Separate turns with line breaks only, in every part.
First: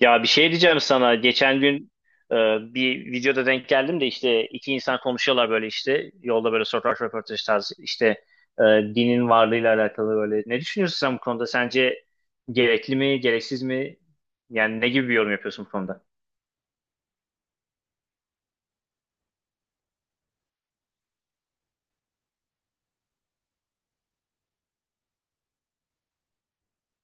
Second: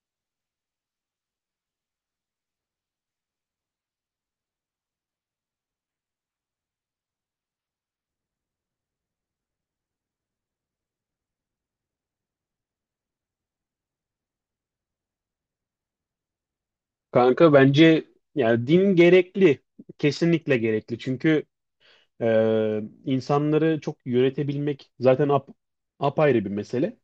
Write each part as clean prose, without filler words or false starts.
Ya bir şey diyeceğim sana. Geçen gün e, bir videoda denk geldim de işte iki insan konuşuyorlar böyle işte yolda böyle sokak röportajı tarzı işte e, dinin varlığıyla alakalı böyle. Ne düşünüyorsun sen bu konuda? Sence gerekli mi, gereksiz mi? Yani ne gibi bir yorum yapıyorsun bu konuda?
Kanka bence yani din gerekli. Kesinlikle gerekli. Çünkü insanları çok yönetebilmek zaten apayrı bir mesele.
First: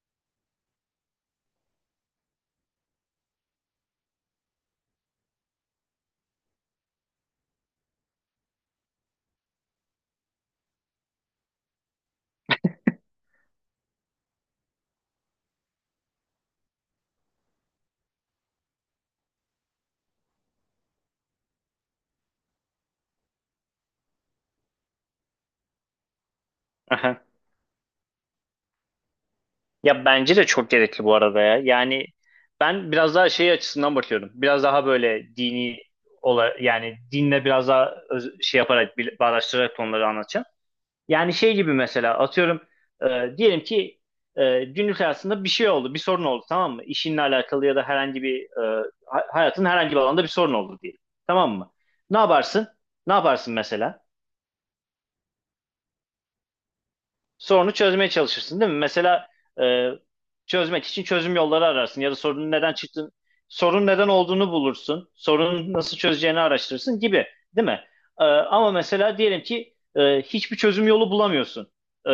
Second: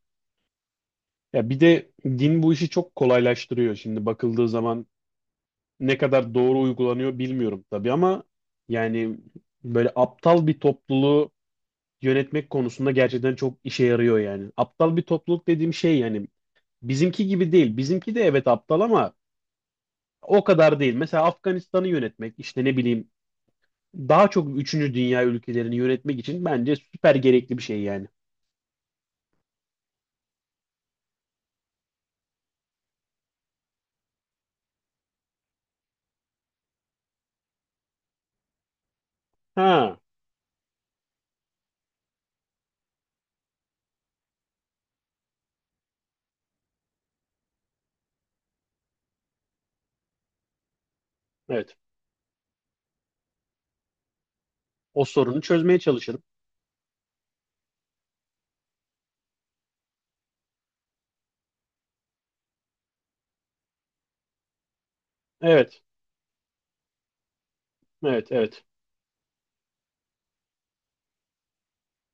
Ya bir de din bu işi çok kolaylaştırıyor. Şimdi bakıldığı zaman ne kadar doğru uygulanıyor bilmiyorum tabii ama yani böyle aptal bir topluluğu yönetmek konusunda gerçekten çok işe yarıyor yani. Aptal bir topluluk dediğim şey yani bizimki gibi değil. Bizimki de evet aptal ama o kadar değil. Mesela Afganistan'ı yönetmek, işte ne bileyim daha çok üçüncü dünya ülkelerini yönetmek için bence süper
Aha.
gerekli bir şey yani.
Ya bence de çok gerekli bu arada ya. Yani ben biraz daha şey açısından bakıyorum. Biraz daha böyle yani dinle biraz daha şey yaparak bağdaştırarak
Ha,
konuları anlatacağım. Yani şey gibi mesela atıyorum diyelim ki günlük hayatında bir şey oldu, bir sorun oldu tamam mı? İşinle alakalı ya da herhangi bir hayatın herhangi bir alanda bir sorun oldu diyelim. Tamam mı?
evet.
Ne yaparsın? Ne yaparsın mesela?
O sorunu çözmeye çalışırım.
Sorunu çözmeye çalışırsın değil mi? Mesela e, çözmek için çözüm yolları ararsın ya da sorunun neden çıktığını, sorun neden olduğunu bulursun, sorunu
Evet,
nasıl çözeceğini araştırırsın gibi, değil mi?
evet, evet.
Ama mesela diyelim ki hiçbir çözüm yolu bulamıyorsun. E,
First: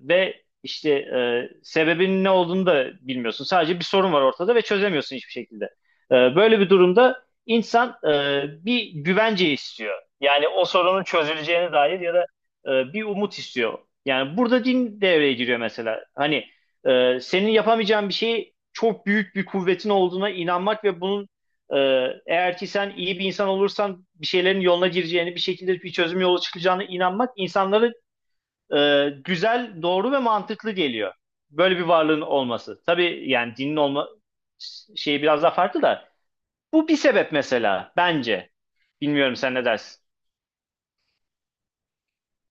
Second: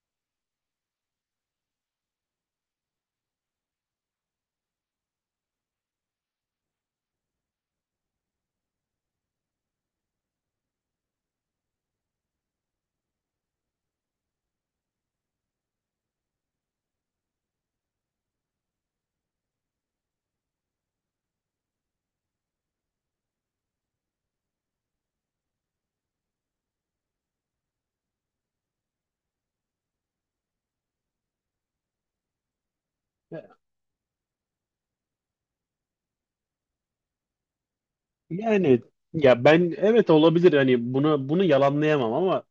Ve işte sebebinin ne olduğunu da bilmiyorsun. Sadece bir sorun var ortada ve çözemiyorsun hiçbir şekilde. Böyle bir durumda insan bir güvence istiyor. Yani o sorunun çözüleceğine dair ya da bir umut istiyor. Yani burada din devreye giriyor mesela. Hani senin yapamayacağın bir şeyi çok büyük bir kuvvetin olduğuna inanmak ve bunun e, eğer ki sen iyi bir insan olursan bir şeylerin yoluna gireceğini, bir şekilde bir çözüm yolu çıkacağına inanmak insanlara güzel, doğru ve mantıklı geliyor. Böyle bir varlığın olması. Tabii yani dinin olma şeyi biraz daha farklı da bu bir sebep mesela bence.
Yani
Bilmiyorum
ya
sen ne
ben
dersin?
evet olabilir hani bunu yalanlayamam ama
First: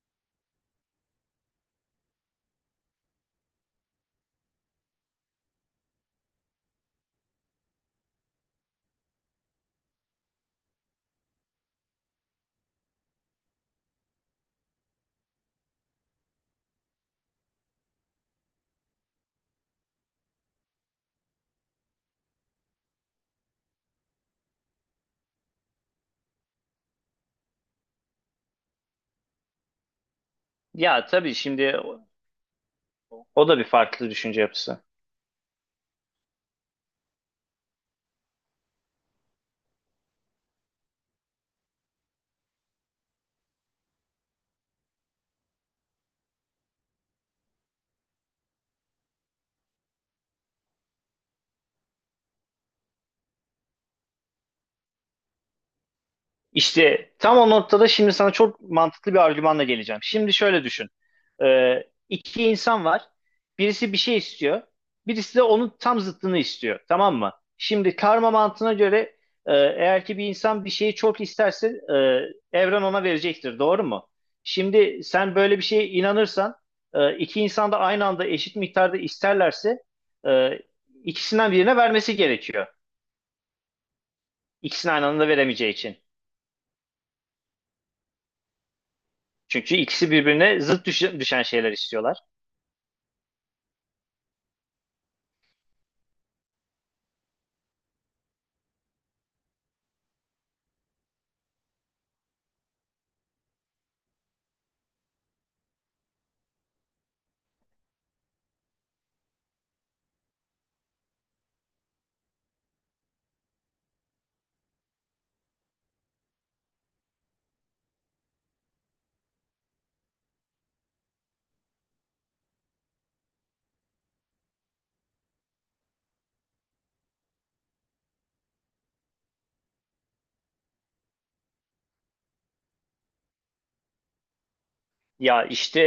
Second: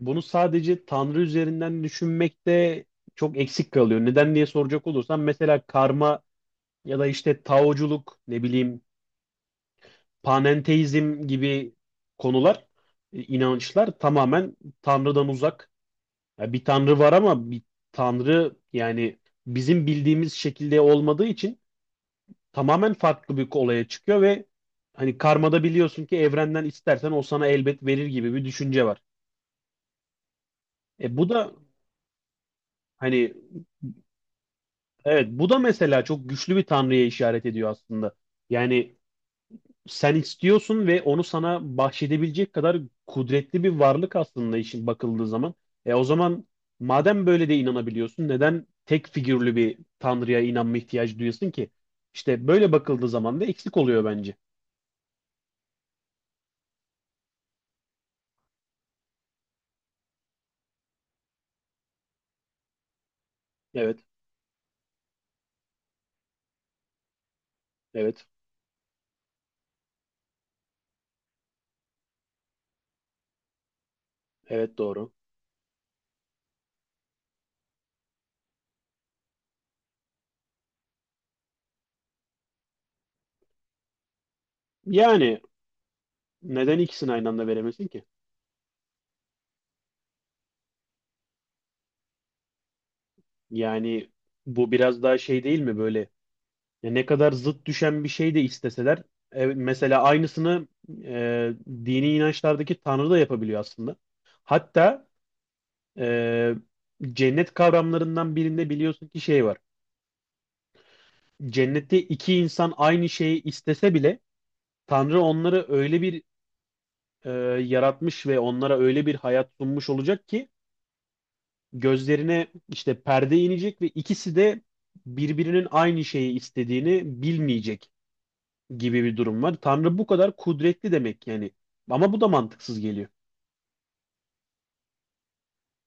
bunu sadece Tanrı üzerinden düşünmekte çok eksik kalıyor. Neden diye soracak olursam mesela karma ya da işte taoculuk ne bileyim panenteizm gibi konular, inançlar tamamen Tanrı'dan uzak. Ya bir tanrı var ama bir tanrı yani bizim bildiğimiz şekilde olmadığı için tamamen farklı bir olaya çıkıyor ve hani karmada biliyorsun ki evrenden istersen o sana elbet verir gibi bir düşünce var.
Ya
E bu
tabii
da
şimdi o
hani
o da bir farklı düşünce yapısı.
evet, bu da mesela çok güçlü bir tanrıya işaret ediyor aslında. Yani sen istiyorsun ve onu sana bahşedebilecek kadar kudretli bir varlık aslında işin bakıldığı zaman. E o zaman madem böyle de inanabiliyorsun neden tek figürlü bir tanrıya inanma ihtiyacı duyuyorsun ki? İşte böyle bakıldığı zaman da eksik oluyor bence.
İşte tam o noktada şimdi sana çok mantıklı bir argümanla geleceğim. Şimdi şöyle düşün. Ee, iki insan var. Birisi bir
Evet,
şey istiyor. Birisi de onun tam zıttını istiyor. Tamam mı? Şimdi
evet,
karma mantığına göre eğer ki bir insan bir şeyi çok isterse evren ona verecektir. Doğru mu?
evet
Şimdi
doğru.
sen böyle bir şeye inanırsan iki insan da aynı anda eşit miktarda isterlerse e, ikisinden birine vermesi gerekiyor. İkisini aynı anda
Yani
veremeyeceği için.
neden ikisini aynı anda veremesin ki?
Çünkü ikisi birbirine zıt düşen şeyler istiyorlar.
Yani bu biraz daha şey değil mi böyle? Ya ne kadar zıt düşen bir şey de isteseler, evet, mesela aynısını e, dini inançlardaki Tanrı da yapabiliyor aslında. Hatta e, cennet kavramlarından birinde biliyorsun ki şey var. Cennette iki insan aynı şeyi istese bile Tanrı onları öyle bir e, yaratmış ve onlara öyle bir hayat sunmuş olacak ki gözlerine işte perde inecek ve ikisi de birbirinin aynı şeyi istediğini bilmeyecek gibi bir durum var. Tanrı bu kadar kudretli demek yani. Ama bu da mantıksız geliyor.
Ya işte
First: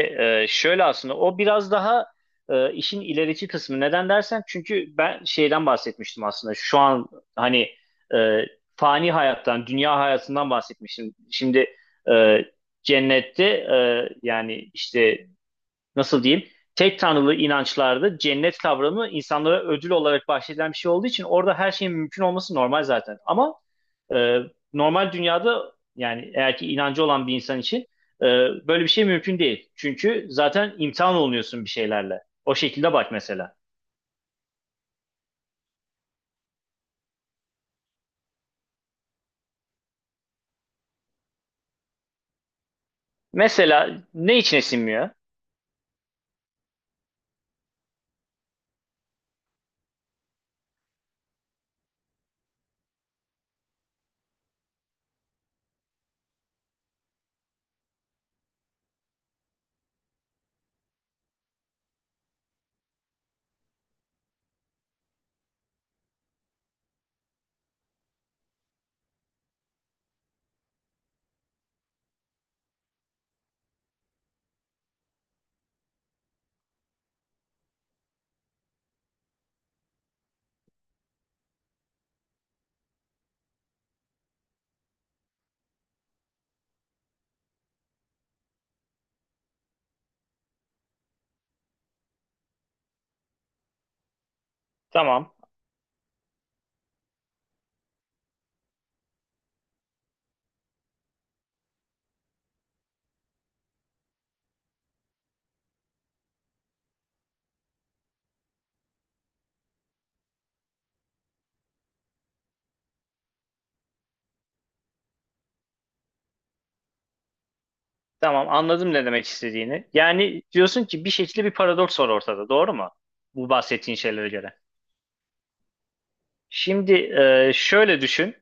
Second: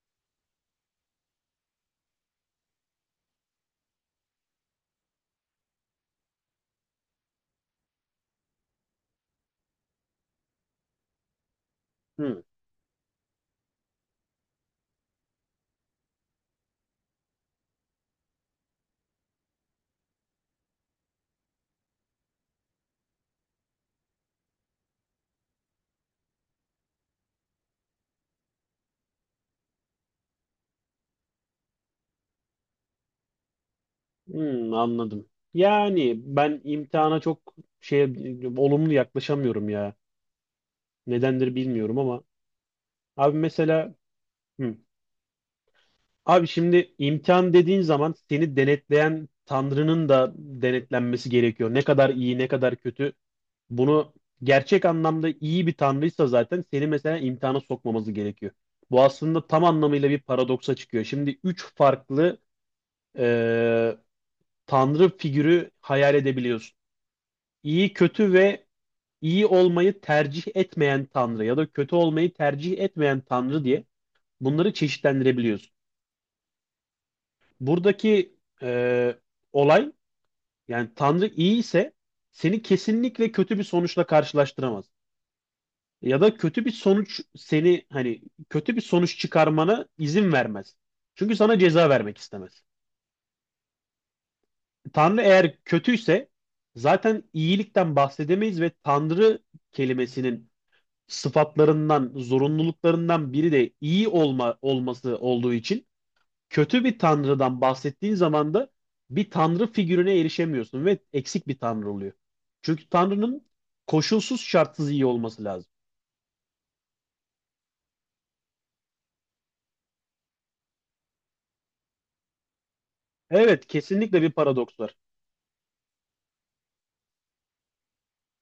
şöyle aslında o biraz daha işin ilerici kısmı. Neden dersen çünkü ben şeyden bahsetmiştim aslında. Şu an hani e, fani hayattan, dünya hayatından bahsetmiştim. Şimdi
Hı,
e, cennette yani işte nasıl diyeyim tek tanrılı inançlarda cennet kavramı insanlara ödül olarak bahşedilen bir şey olduğu için orada her şeyin mümkün olması normal zaten. Ama e, normal dünyada yani eğer ki inancı olan bir insan için e, böyle bir şey mümkün değil. Çünkü zaten imtihan olunuyorsun bir şeylerle. O şekilde bak mesela.
hı, anladım. Yani ben imtihana çok şey, olumlu yaklaşamıyorum ya. Nedendir bilmiyorum ama abi mesela
Mesela ne içine
hı.
sinmiyor?
Abi şimdi imtihan dediğin zaman seni denetleyen Tanrı'nın da denetlenmesi gerekiyor. Ne kadar iyi, ne kadar kötü. Bunu gerçek anlamda iyi bir Tanrıysa zaten seni mesela imtihana sokmaması gerekiyor. Bu aslında tam anlamıyla bir paradoksa çıkıyor. Şimdi üç farklı e, tanrı figürü hayal edebiliyorsun. İyi, kötü ve iyi olmayı tercih etmeyen tanrı ya da kötü olmayı tercih etmeyen tanrı diye bunları çeşitlendirebiliyorsun. Buradaki e, olay, yani tanrı iyi ise seni kesinlikle kötü bir sonuçla karşılaştıramaz. Ya da kötü bir sonuç seni hani kötü bir sonuç çıkarmana izin vermez. Çünkü sana ceza vermek istemez. Tanrı
Tamam.
eğer kötüyse zaten iyilikten bahsedemeyiz ve Tanrı kelimesinin sıfatlarından, zorunluluklarından biri de iyi olma olması olduğu için kötü bir Tanrı'dan bahsettiğin zaman da bir Tanrı figürüne erişemiyorsun ve eksik bir Tanrı oluyor. Çünkü Tanrı'nın koşulsuz şartsız iyi olması lazım.
Tamam, anladım ne demek istediğini. Yani diyorsun ki bir şekilde bir paradoks var ortada, doğru mu? Bu
Evet,
bahsettiğin
kesinlikle
şeylere
bir
göre.
paradoks var.
Şimdi şöyle düşün.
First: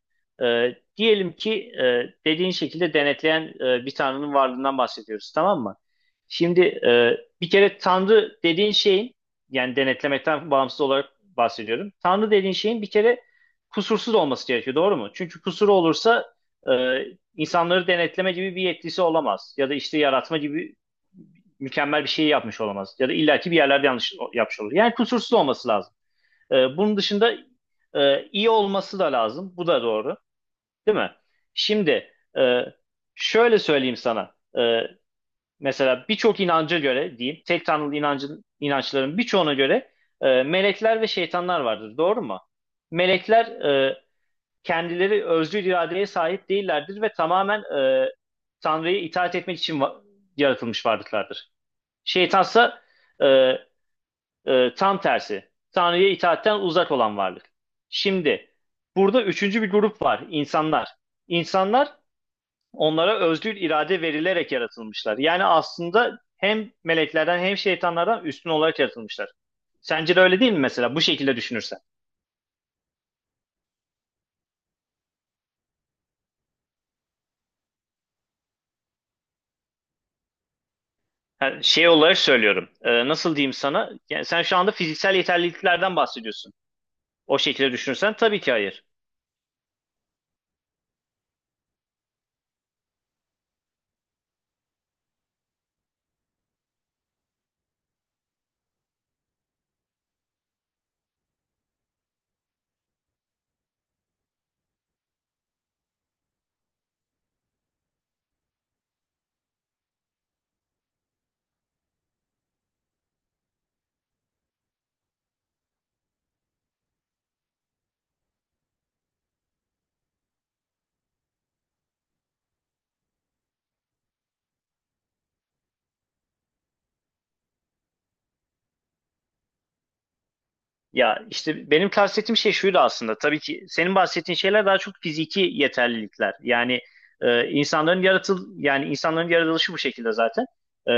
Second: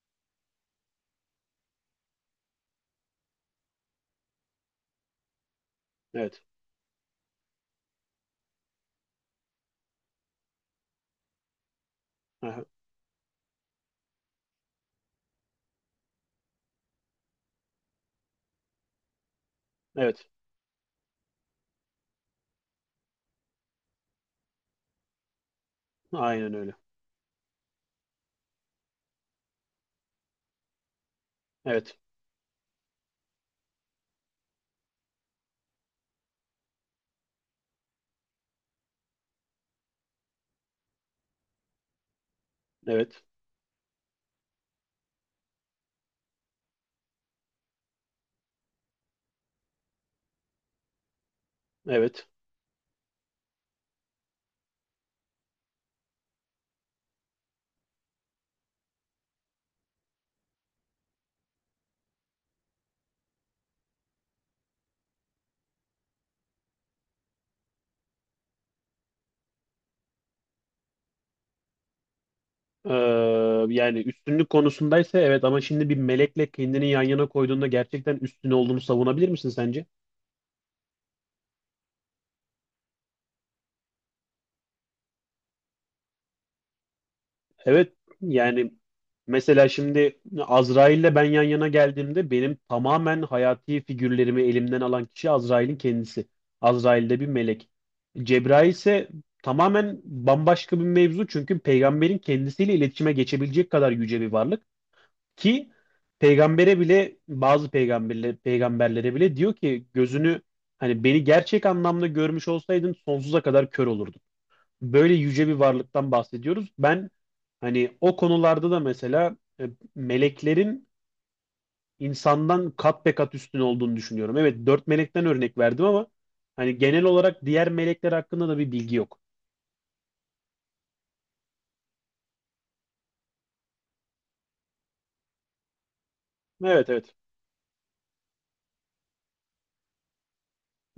Diyelim ki dediğin şekilde denetleyen bir tanrının varlığından bahsediyoruz, tamam mı?
Evet.
Şimdi bir kere tanrı dediğin şeyin, yani denetlemekten bağımsız olarak bahsediyorum. Tanrı dediğin
Aha.
şeyin bir kere kusursuz olması gerekiyor, doğru mu? Çünkü kusuru olursa e, insanları denetleme gibi bir yetkisi olamaz. Ya da işte
Evet.
yaratma gibi mükemmel bir şey yapmış olamaz. Ya da illaki bir yerlerde yanlış yapmış olur. Yani kusursuz olması lazım.
Aynen öyle.
Bunun dışında iyi olması da lazım. Bu da doğru, değil mi?
Evet.
Şimdi e, şöyle söyleyeyim sana. Mesela birçok inanca göre diyeyim, tek tanrılı inançların birçoğuna göre melekler ve şeytanlar vardır. Doğru mu?
Evet.
Melekler kendileri özgür iradeye sahip değillerdir ve tamamen e, Tanrı'ya itaat etmek için yaratılmış varlıklardır.
Evet.
Şeytansa e, tam tersi. Tanrı'ya itaatten uzak olan varlık. Şimdi burada üçüncü bir grup var. İnsanlar. İnsanlar onlara özgür irade verilerek yaratılmışlar. Yani aslında hem meleklerden hem şeytanlardan üstün olarak yaratılmışlar. Sence de öyle değil mi mesela bu şekilde düşünürsen?
Ee, yani üstünlük konusundaysa evet ama şimdi bir melekle kendini yan yana koyduğunda gerçekten üstün olduğunu savunabilir misin sence?
Ha, şey olarak söylüyorum. Nasıl diyeyim sana? Yani sen şu anda fiziksel yeterliliklerden bahsediyorsun. O şekilde
Evet
düşünürsen tabii ki
yani
hayır.
mesela şimdi Azrail'le ben yan yana geldiğimde benim tamamen hayati figürlerimi elimden alan kişi Azrail'in kendisi. Azrail de bir melek. Cebrail ise tamamen bambaşka bir mevzu çünkü peygamberin kendisiyle iletişime geçebilecek kadar yüce bir varlık. Ki peygambere bile bazı peygamberlere bile diyor ki gözünü hani beni gerçek anlamda görmüş olsaydın sonsuza kadar kör olurdun. Böyle yüce bir varlıktan bahsediyoruz. Ben hani o konularda da mesela meleklerin insandan kat be kat üstün olduğunu düşünüyorum. Evet dört melekten örnek verdim ama hani genel olarak diğer melekler hakkında da bir bilgi yok.
Ya işte benim kastettiğim şey şuydu aslında. Tabii ki senin bahsettiğin şeyler daha çok fiziki yeterlilikler. Yani
Evet, evet.
e, insanların yaratıl yani insanların yaratılışı bu şekilde zaten.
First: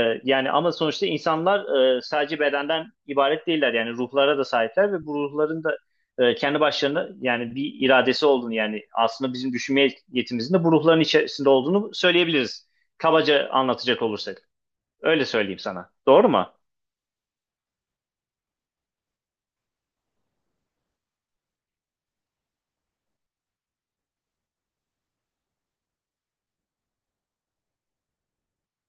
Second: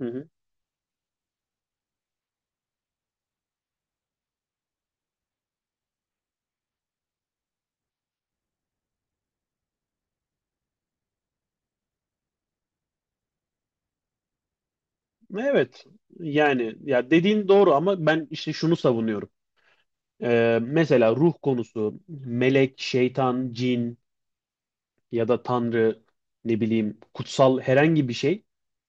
Hı hı.
Yani ama sonuçta insanlar sadece bedenden ibaret değiller. Yani ruhlara da sahipler ve bu ruhların da kendi başlarına yani bir iradesi olduğunu, yani aslında bizim düşünme yetimizin de bu ruhların içerisinde olduğunu söyleyebiliriz. Kabaca anlatacak olursak. Öyle söyleyeyim
Evet
sana. Doğru mu?
yani ya dediğin doğru ama ben işte şunu savunuyorum. Mesela ruh konusu, melek, şeytan, cin ya da tanrı, ne bileyim, kutsal herhangi bir şey.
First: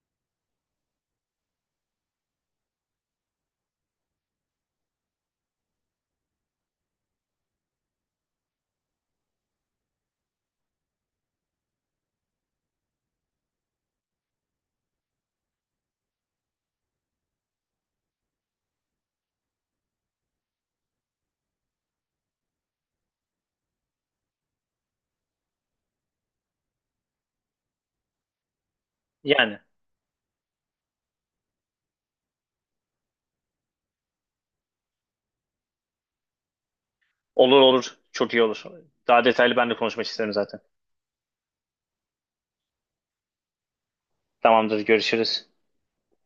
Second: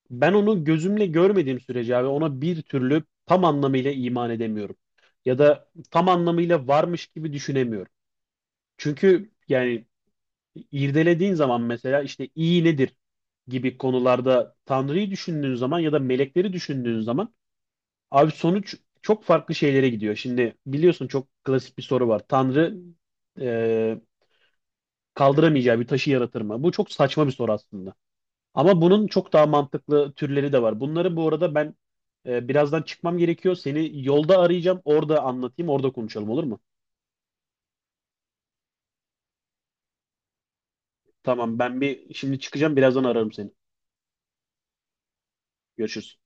Ben onu gözümle görmediğim sürece abi ona bir türlü tam anlamıyla iman edemiyorum. Ya da tam anlamıyla varmış gibi düşünemiyorum. Çünkü yani irdelediğin zaman mesela işte iyi nedir gibi konularda tanrıyı düşündüğün zaman ya da melekleri düşündüğün zaman, abi sonuç çok farklı şeylere gidiyor. Şimdi biliyorsun çok klasik bir soru var. Tanrı e, kaldıramayacağı bir taşı yaratır mı? Bu çok saçma bir soru aslında. Ama bunun çok daha
Yani.
mantıklı türleri de var. Bunları bu arada ben birazdan çıkmam gerekiyor. Seni yolda arayacağım. Orada anlatayım, orada konuşalım olur mu?
Olur olur. Çok iyi olur. Daha detaylı ben de konuşmak isterim zaten.
Tamam, ben bir şimdi çıkacağım. Birazdan ararım seni.
Tamamdır. Görüşürüz.
Görüşürüz.